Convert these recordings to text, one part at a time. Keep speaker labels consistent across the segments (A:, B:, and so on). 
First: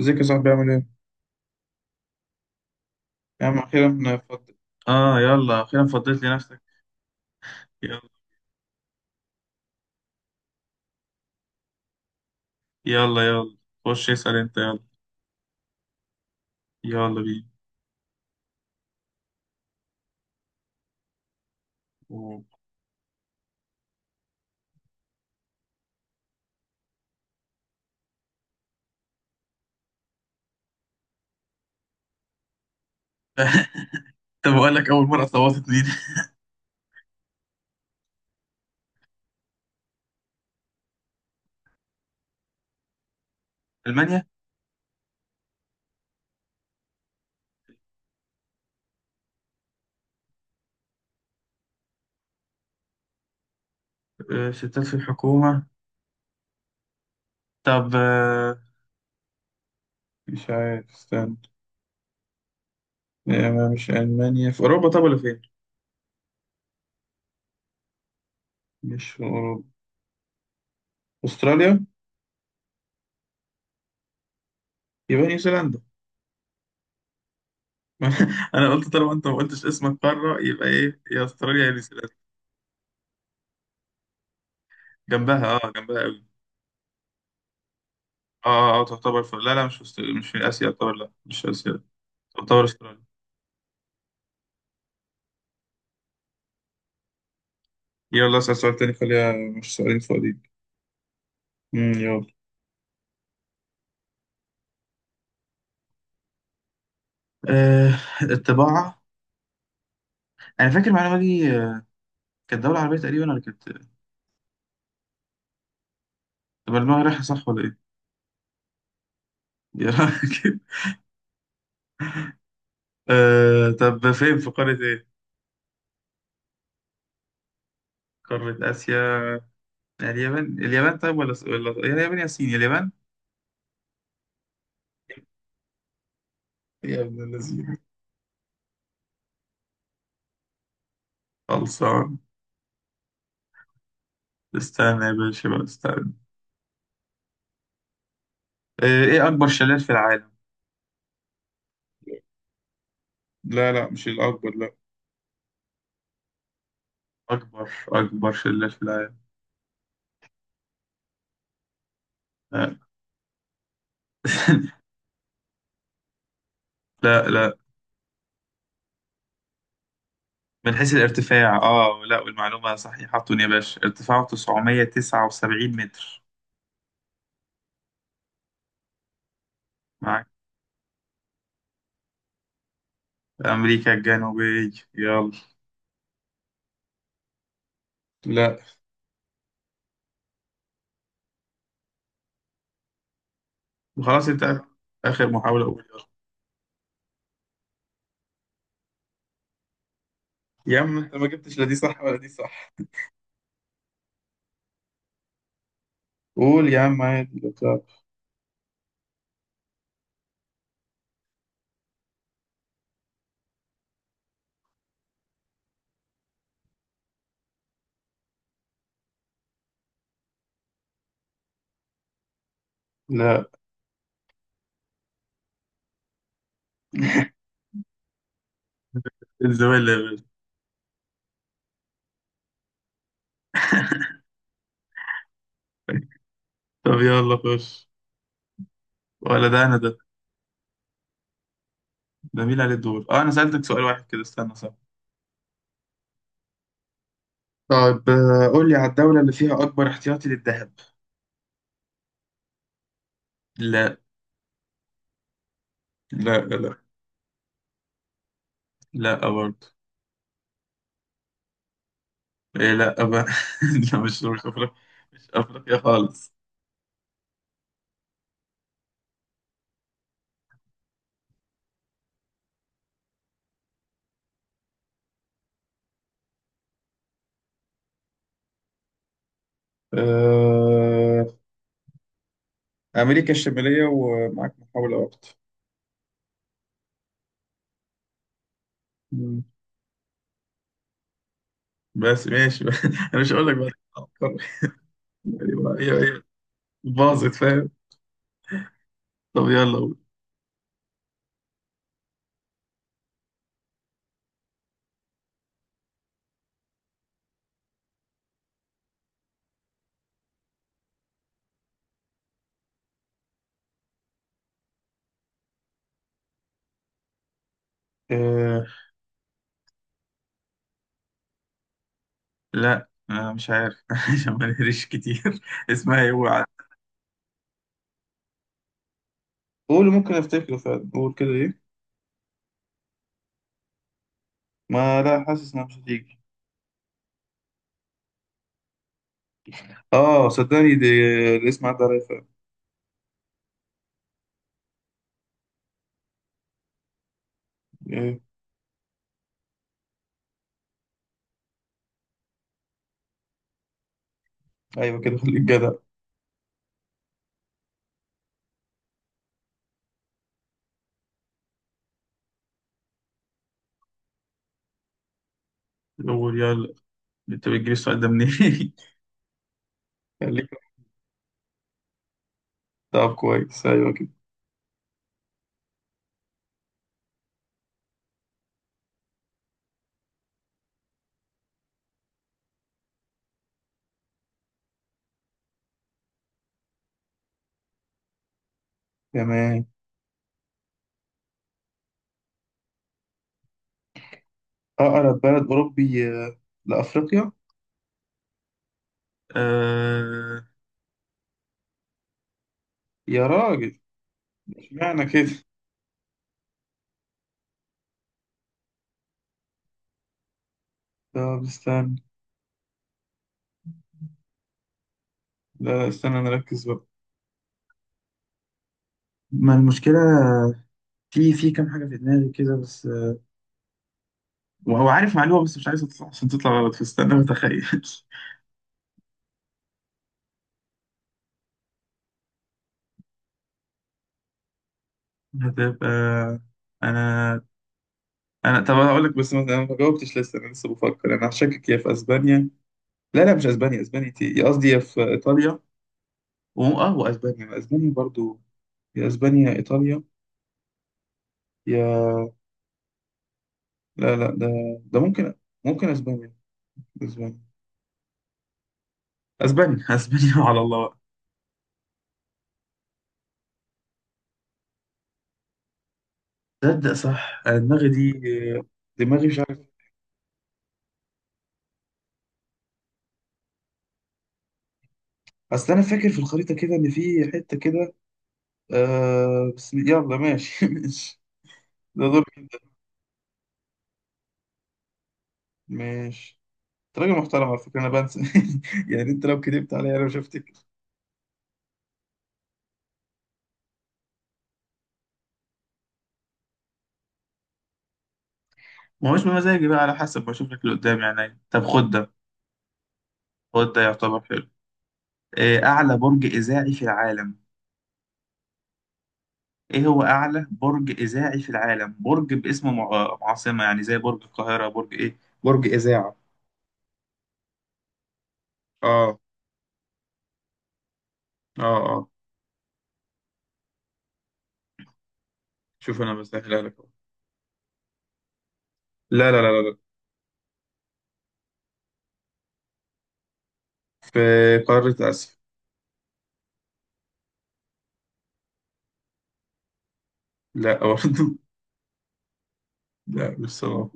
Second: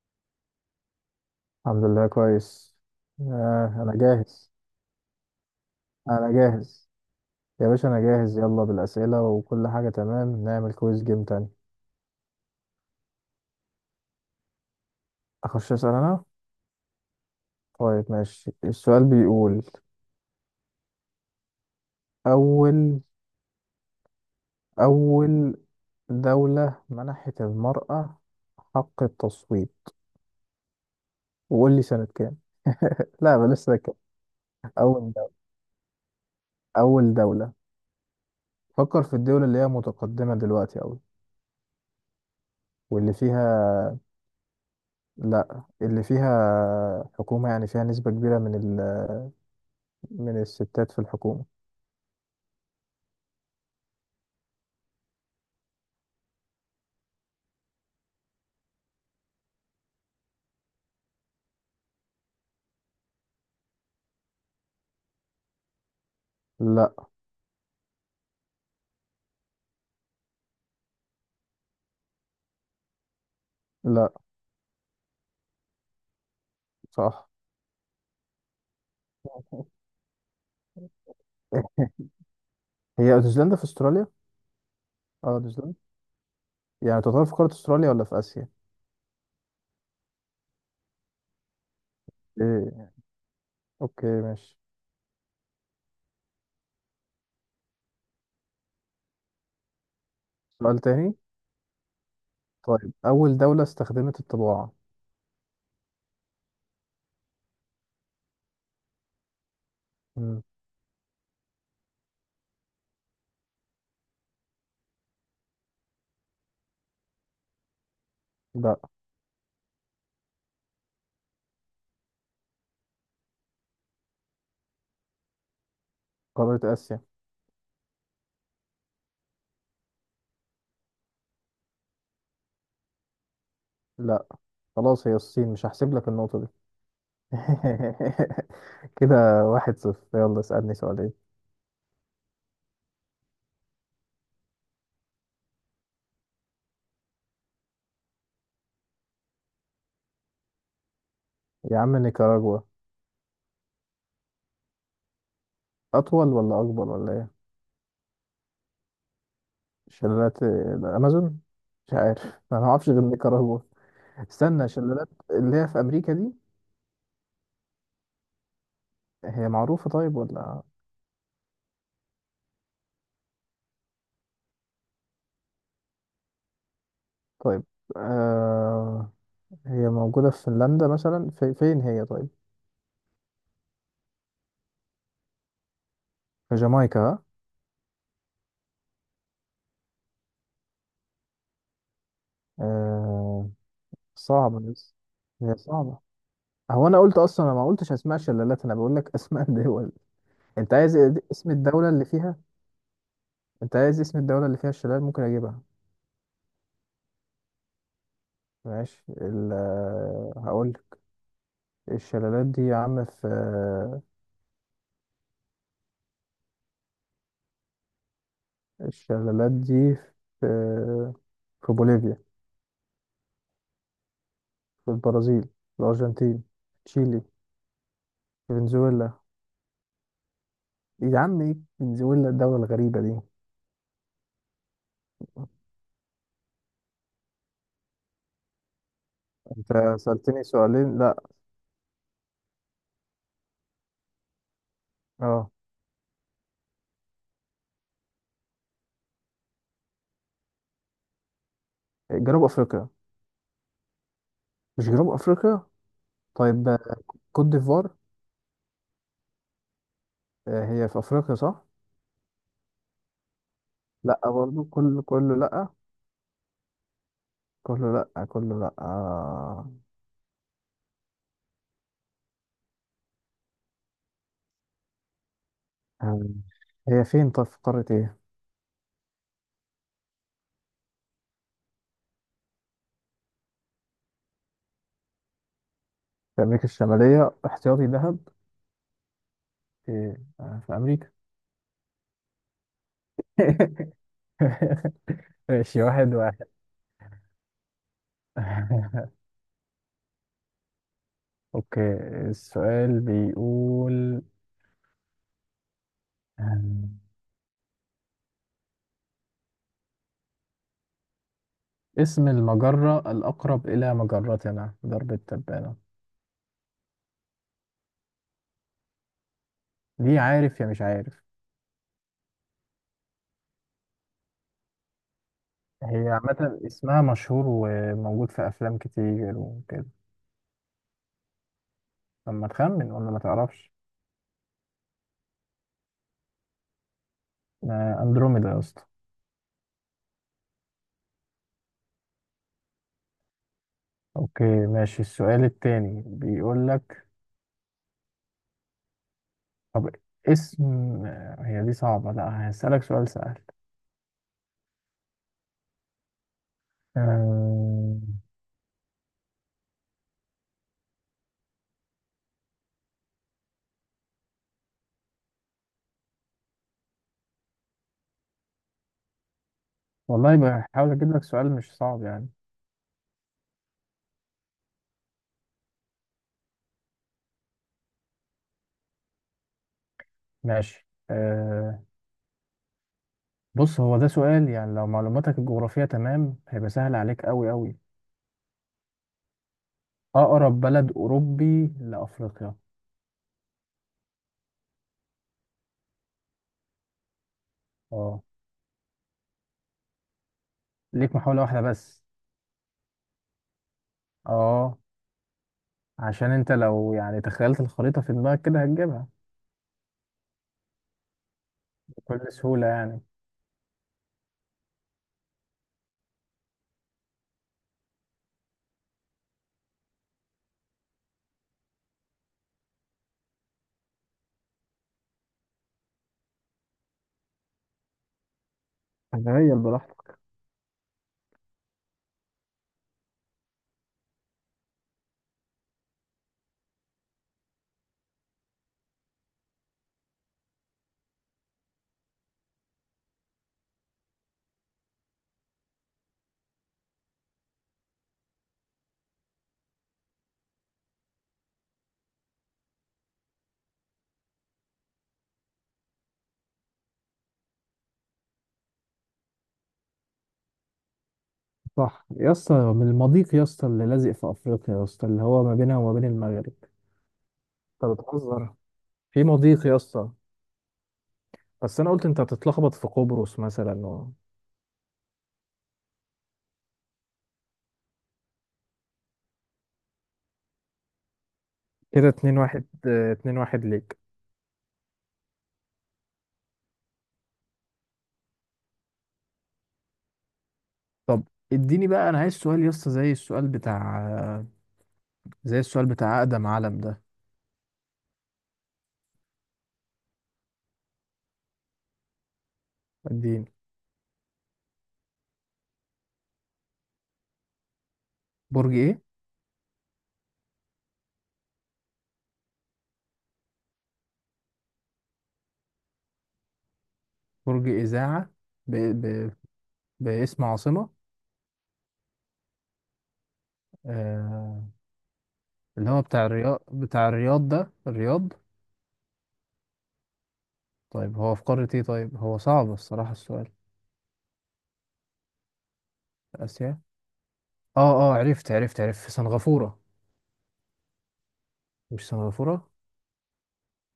A: ازيك يا صاحبي؟ عامل ايه؟
B: الحمد لله كويس.
A: يا عم
B: أنا
A: اخيرا
B: جاهز.
A: اه، يلا اخيرا فضيت
B: أنا
A: لي نفسك.
B: جاهز يا باشا، أنا
A: يلا
B: جاهز. يلا بالأسئلة وكل حاجة تمام، نعمل كويس جيم تاني.
A: يلا يلا، خش اسأل انت. يلا،
B: أخش أسأل أنا.
A: يلا بينا.
B: طيب ماشي، السؤال بيقول:
A: أوه.
B: أول أول دولة منحت المرأة حق التصويت، وقول لي سنة كام. لا، بلاش سنة كام.
A: طب اقول لك، اول
B: أول
A: مرة
B: دولة
A: صوتت مين؟
B: أول دولة. فكر في الدول اللي هي متقدمة دلوقتي أوي، واللي فيها.
A: المانيا.
B: لا، اللي فيها حكومة، يعني فيها نسبة كبيرة من الستات في الحكومة.
A: آه، ستات في الحكومة. طب، مش عارف، استنى. ما مش المانيا في اوروبا؟ طب ولا فين؟
B: لا.
A: مش في اوروبا؟ استراليا.
B: لا.
A: يبقى نيوزيلندا.
B: صح،
A: انا قلت طالما انت ما قلتش اسمك قارة، يبقى ايه؟ يا استراليا يا نيوزيلندا.
B: هي نيوزيلندا في استراليا. اه
A: جنبها، اه
B: نيوزيلندا،
A: جنبها.
B: يعني تعتبر في قارة استراليا ولا في آسيا؟
A: اه اه، تعتبر لا لا، مش مش في اسيا يعتبر، لا مش اسيا، تعتبر
B: إيه.
A: استراليا.
B: اوكي ماشي.
A: يلا اسال سؤال تاني، خليها، مش سؤالين فاضيين؟
B: سؤال تاني.
A: يلا.
B: طيب، أول دولة استخدمت الطباعة.
A: آه، الطباعة.
B: مم.
A: انا فاكر المعلومة دي، كانت دولة عربية تقريبا ولا كانت؟ طب المجر رايحة صح ولا ايه؟
B: لا.
A: يلا كده. آه طب فين؟ في قارة ايه؟
B: قارة آسيا.
A: قارة اسيا. يعني اليابان؟ اليابان طيب؟ ولا يا اليابان يا الصين. اليابان.
B: لا خلاص، هي الصين، مش هحسب لك النقطة دي.
A: يا ابن الذين!
B: كده واحد صفر. يلا اسألني سؤالين.
A: خلصان. استنى يا باشا بقى، استنى. آه، ايه اكبر شلال في العالم؟
B: يا عم نيكاراجوا.
A: لا لا، مش الأكبر، لا.
B: أطول ولا أكبر ولا إيه؟
A: أكبر، أكبر شلة في العالم.
B: شلالات الأمازون. مش عارف، أنا
A: لا.
B: معرفش غير نيكاراجوا. استنى، شلالات اللي هي في أمريكا دي،
A: لا لا.
B: هي معروفة طيب ولا؟
A: من حيث الارتفاع، آه لا، والمعلومة صحيحة يا باشا، ارتفاعه 979 متر.
B: طيب آه هي
A: معاك.
B: موجودة في فنلندا مثلا، في فين هي طيب؟
A: أمريكا الجنوبية. يلا.
B: في جامايكا ها؟
A: لا.
B: آه.
A: وخلاص
B: صعبة
A: أنت.
B: بس.
A: آخر
B: هي
A: محاولة أقول،
B: صعبة.
A: يلا.
B: هو أنا قلت أصلا أنا ما قلتش أسماء شلالات، أنا بقول لك أسماء دول. أنت
A: يا
B: عايز
A: عم
B: إيه؟
A: أنت ما
B: اسم
A: جبتش لا دي
B: الدولة
A: صح
B: اللي
A: ولا دي
B: فيها؟
A: صح.
B: أنت عايز اسم الدولة اللي فيها الشلال؟ ممكن أجيبها.
A: قول يا عم عادي، لا تعب.
B: ماشي، ال آه، هقول لك. الشلالات دي يا عم في، الشلالات دي في آه، في بوليفيا.
A: لا.
B: في البرازيل، الأرجنتين، تشيلي، فنزويلا.
A: الزمالة يا
B: يا عم ايه فنزويلا الدولة الغريبة دي؟
A: باشا. طب يلا خش. ولا ده أنا؟
B: انت
A: ده
B: سألتني سؤالين لا.
A: ده مين عليه الدور؟ آه، أنا سألتك سؤال واحد كده، استنى، صح.
B: اه.
A: طيب قول لي على الدولة اللي فيها أكبر احتياطي للذهب.
B: جنوب افريقيا.
A: لا.
B: مش جنوب افريقيا.
A: لا
B: طيب،
A: لا.
B: كوت ديفوار.
A: لا برضه.
B: هي في افريقيا صح.
A: إيه؟ لا بقى. لا،
B: لا
A: مش مش
B: برضو،
A: أفريقيا.
B: كله
A: مش
B: كله لا
A: أفريقيا خالص.
B: كله لا كله لا آه. آه، هي فين طيب، في قارة ايه؟
A: آه، أمريكا الشمالية، ومعاك محاولة واحدة.
B: في امريكا الشمالية احتياطي ذهب؟
A: مم.
B: في في امريكا.
A: بس ماشي بقى. أنا مش هقول لك بقى. أفكر.
B: ماشي
A: هي،
B: واحد
A: هي
B: واحد.
A: باظت، فاهم؟ طب يلا قول.
B: اوكي، السؤال بيقول، آم، اسم المجرة الأقرب إلى مجرتنا درب التبانة.
A: آه،
B: دي عارف يا مش عارف؟
A: لا، مش عارف، عشان ما نهريش كتير. اسمها
B: هي
A: ايه هو عارف.
B: عامة اسمها مشهور وموجود في أفلام كتير
A: قول،
B: وكده.
A: ممكن افتكره فعلا، قول كده ايه.
B: لما تخمن ولا ما تعرفش.
A: ما لا، حاسس انها مش هتيجي.
B: أندروميدا يا اسطى.
A: اه، صدقني دي الاسم عدى عليا فعلا.
B: أوكي ماشي، السؤال التاني بيقول لك،
A: إيه.
B: طب اسم هي دي صعبة، لا هسألك سؤال سهل.
A: ايوه كده، خليك جدع.
B: آم،
A: هو يلا، انت بتجيب السؤال ده منين؟
B: والله
A: خليك.
B: بحاول أجيب لك سؤال مش صعب يعني.
A: طب كويس، ايوه كده.
B: ماشي، بص، هو ده سؤال يعني لو معلوماتك الجغرافية تمام هيبقى سهل عليك أوي أوي.
A: تمام.
B: أقرب بلد أوروبي لأفريقيا.
A: اقرب بلد اوروبي، لافريقيا.
B: اه.
A: آه...
B: ليك محاولة واحدة بس.
A: يا راجل،
B: اه،
A: اشمعنى كده؟
B: عشان انت لو يعني تخيلت الخريطة في دماغك كده هتجيبها
A: طب استنى.
B: بكل سهولة يعني.
A: لا لا، استنى نركز بقى. ما المشكلة. في كام حاجة في دماغي كده بس، وهو عارف معلومة بس مش عايز تطلع، عشان تطلع غلط، فاستنى بتخيل.
B: تخيل براحتك.
A: هتبقى. انا انا طب انا هقول لك، بس ما انا ما جاوبتش لسه، انا لسه بفكر. انا هشكك يا في اسبانيا، لا لا مش اسبانيا، اسبانيا انت قصدي، يا في ايطاليا، اه واسبانيا، اسبانيا برضو، يا اسبانيا يا ايطاليا، يا لا لا، ده ده ممكن اسبانيا، اسبانيا اسبانيا اسبانيا، على الله بقى.
B: صح يا اسطى، من المضيق يا اسطى اللي لازق في أفريقيا، يا اسطى اللي هو ما بينها وما بين المغرب.
A: تصدق صح، انا دماغي
B: انت
A: دي،
B: بتهزر؟ في
A: دماغي مش عارف.
B: مضيق يا اسطى، بس انا قلت انت هتتلخبط في قبرص مثلا
A: اصل انا فاكر في الخريطه كده ان في حته كده. آه بس يلا ماشي، ماشي. ده
B: كده
A: دور
B: اتنين واحد.
A: كده،
B: اه، اتنين واحد ليك.
A: ماشي. انت راجل محترم على فكره، انا بنسى. يعني انت لو كدبت عليا انا مش هفتكر.
B: طب اديني بقى، انا عايز سؤال يا اسطى زي السؤال بتاع، زي السؤال بتاع اقدم علم ده.
A: ما هوش بمزاجي بقى، على حسب بشوف لك اللي قدامي يعني. طب خد ده،
B: اديني.
A: خد ده يعتبر حلو. أعلى برج إذاعي في العالم.
B: برج ايه؟
A: إيه هو أعلى برج إذاعي في العالم؟ برج باسم عاصمة، يعني زي برج القاهرة، برج إيه؟ برج إذاعة.
B: برج اذاعه. ب...
A: آه
B: ب... باسم عاصمه.
A: آه آه.
B: آه... اللي
A: شوف
B: هو
A: أنا
B: بتاع الرياض،
A: بسهلها لك أهو.
B: بتاع الرياض ده الرياض.
A: لا لا لا لا لا.
B: طيب هو في قاره ايه؟ طيب هو صعب الصراحه السؤال.
A: في قارة آسيا.
B: اسيا. اه اه، عرفت في سنغافوره.
A: لا برضه.
B: مش سنغافوره.
A: لا، مش صلاح.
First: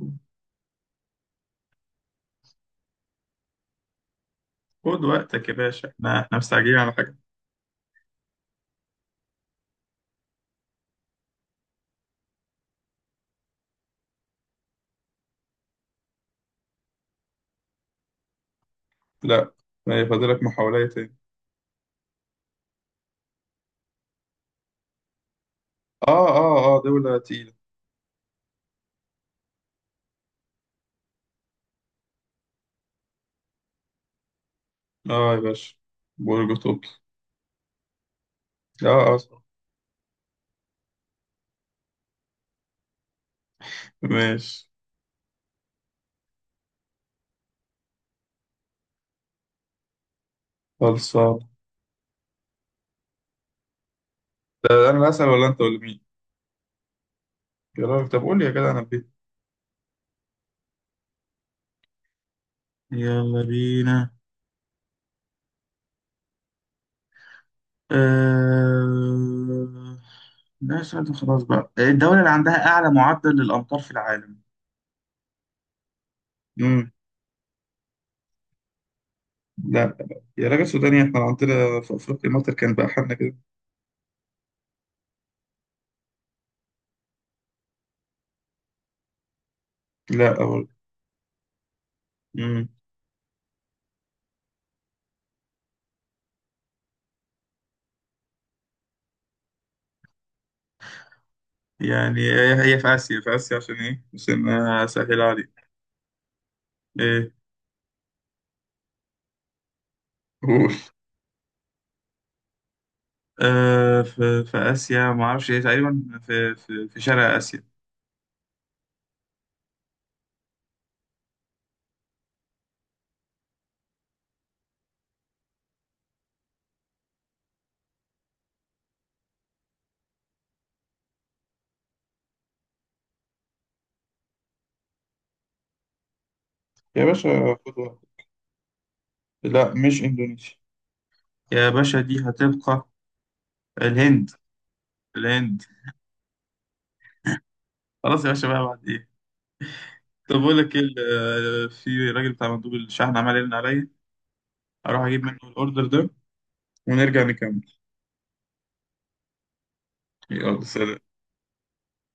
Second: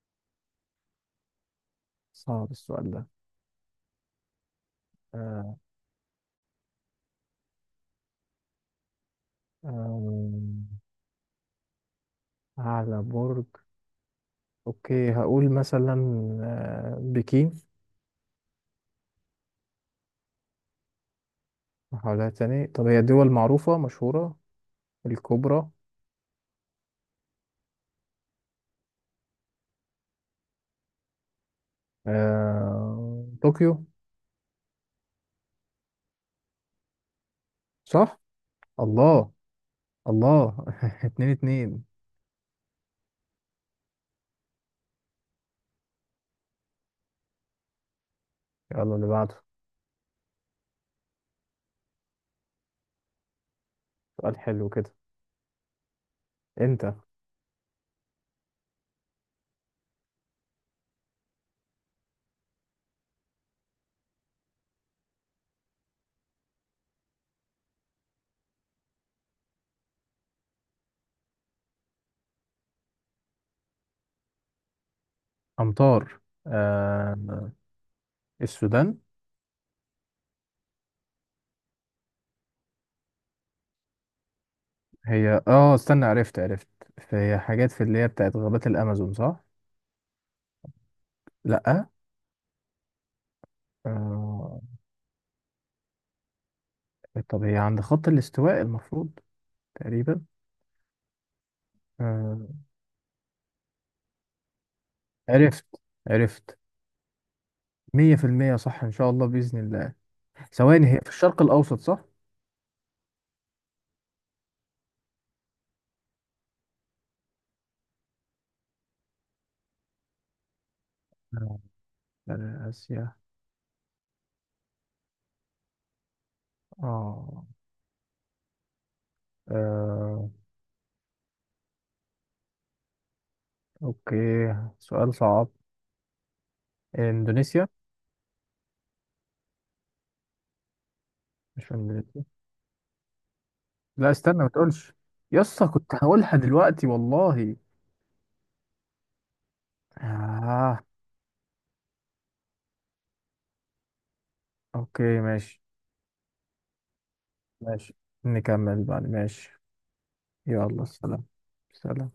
B: صعب السؤال ده.
A: خد وقتك يا
B: آه...
A: باشا، احنا مستعجلين على حاجة؟
B: آه... اعلى برج. اوكي هقول مثلا بكين.
A: لا، يعني فاضلك محاولة تاني.
B: محاولات تاني؟ طب هي دول معروفة مشهورة الكبرى.
A: آه آه آه، دولة تقيلة.
B: طوكيو.
A: آه يا باشا، برج طوكيو.
B: صح؟
A: آه آه،
B: الله.
A: صح.
B: الله. اتنين اتنين.
A: ماشي.
B: يلا اللي بعده،
A: خلصان.
B: سؤال حلو
A: ده انا
B: كده.
A: اللي اسال ولا انت ولا مين؟
B: انت.
A: يا راجل، طب قول لي يا جدع، انا بيه. يلا بينا. أه... ده سؤال، ده خلاص بقى. الدولة اللي عندها أعلى معدل للأمطار في العالم.
B: أمطار
A: امم
B: آه... السودان.
A: لا لا لا. يا راجل سوداني، احنا لو عندنا في أفريقيا مطر كان بقى حالنا كده.
B: هي اه استنى، عرفت. هي حاجات في اللي هي بتاعت غابات الأمازون صح؟
A: لا أول.
B: لأ.
A: امم
B: آه... طب هي عند خط الاستواء المفروض تقريبا.
A: يعني
B: آه...
A: هي، هي في آسيا، في آسيا، عشان إيه؟ عشان أسهل
B: عرفت
A: عليك.
B: عرفت.
A: إيه.
B: 100% صح إن شاء الله بإذن الله.
A: قول.
B: ثواني، هي في الشرق الأوسط صح؟
A: آه، في آسيا، ما أعرفش إيه، تقريبا في في شرق آسيا.
B: آه، شرق آسيا. آه. آه. أوكي، سؤال صعب.
A: يا باشا
B: إندونيسيا؟
A: خد واحد. لا مش إندونيسيا.
B: مش
A: يا
B: في
A: باشا دي
B: إندونيسيا؟
A: هتبقى
B: لا
A: الهند.
B: استنى ما تقولش،
A: الهند.
B: يسا كنت هقولها دلوقتي والله.
A: خلاص يا باشا بقى، بعد ايه؟ طب بقول لك ايه،
B: آه،
A: في راجل بتاع مندوب الشحن عمال يرن عليا، اروح
B: أوكي
A: اجيب منه
B: ماشي.
A: الاوردر ده ونرجع نكمل.
B: ماشي، نكمل بعد، ماشي.
A: يلا
B: يلا
A: سلام.
B: سلام. سلام.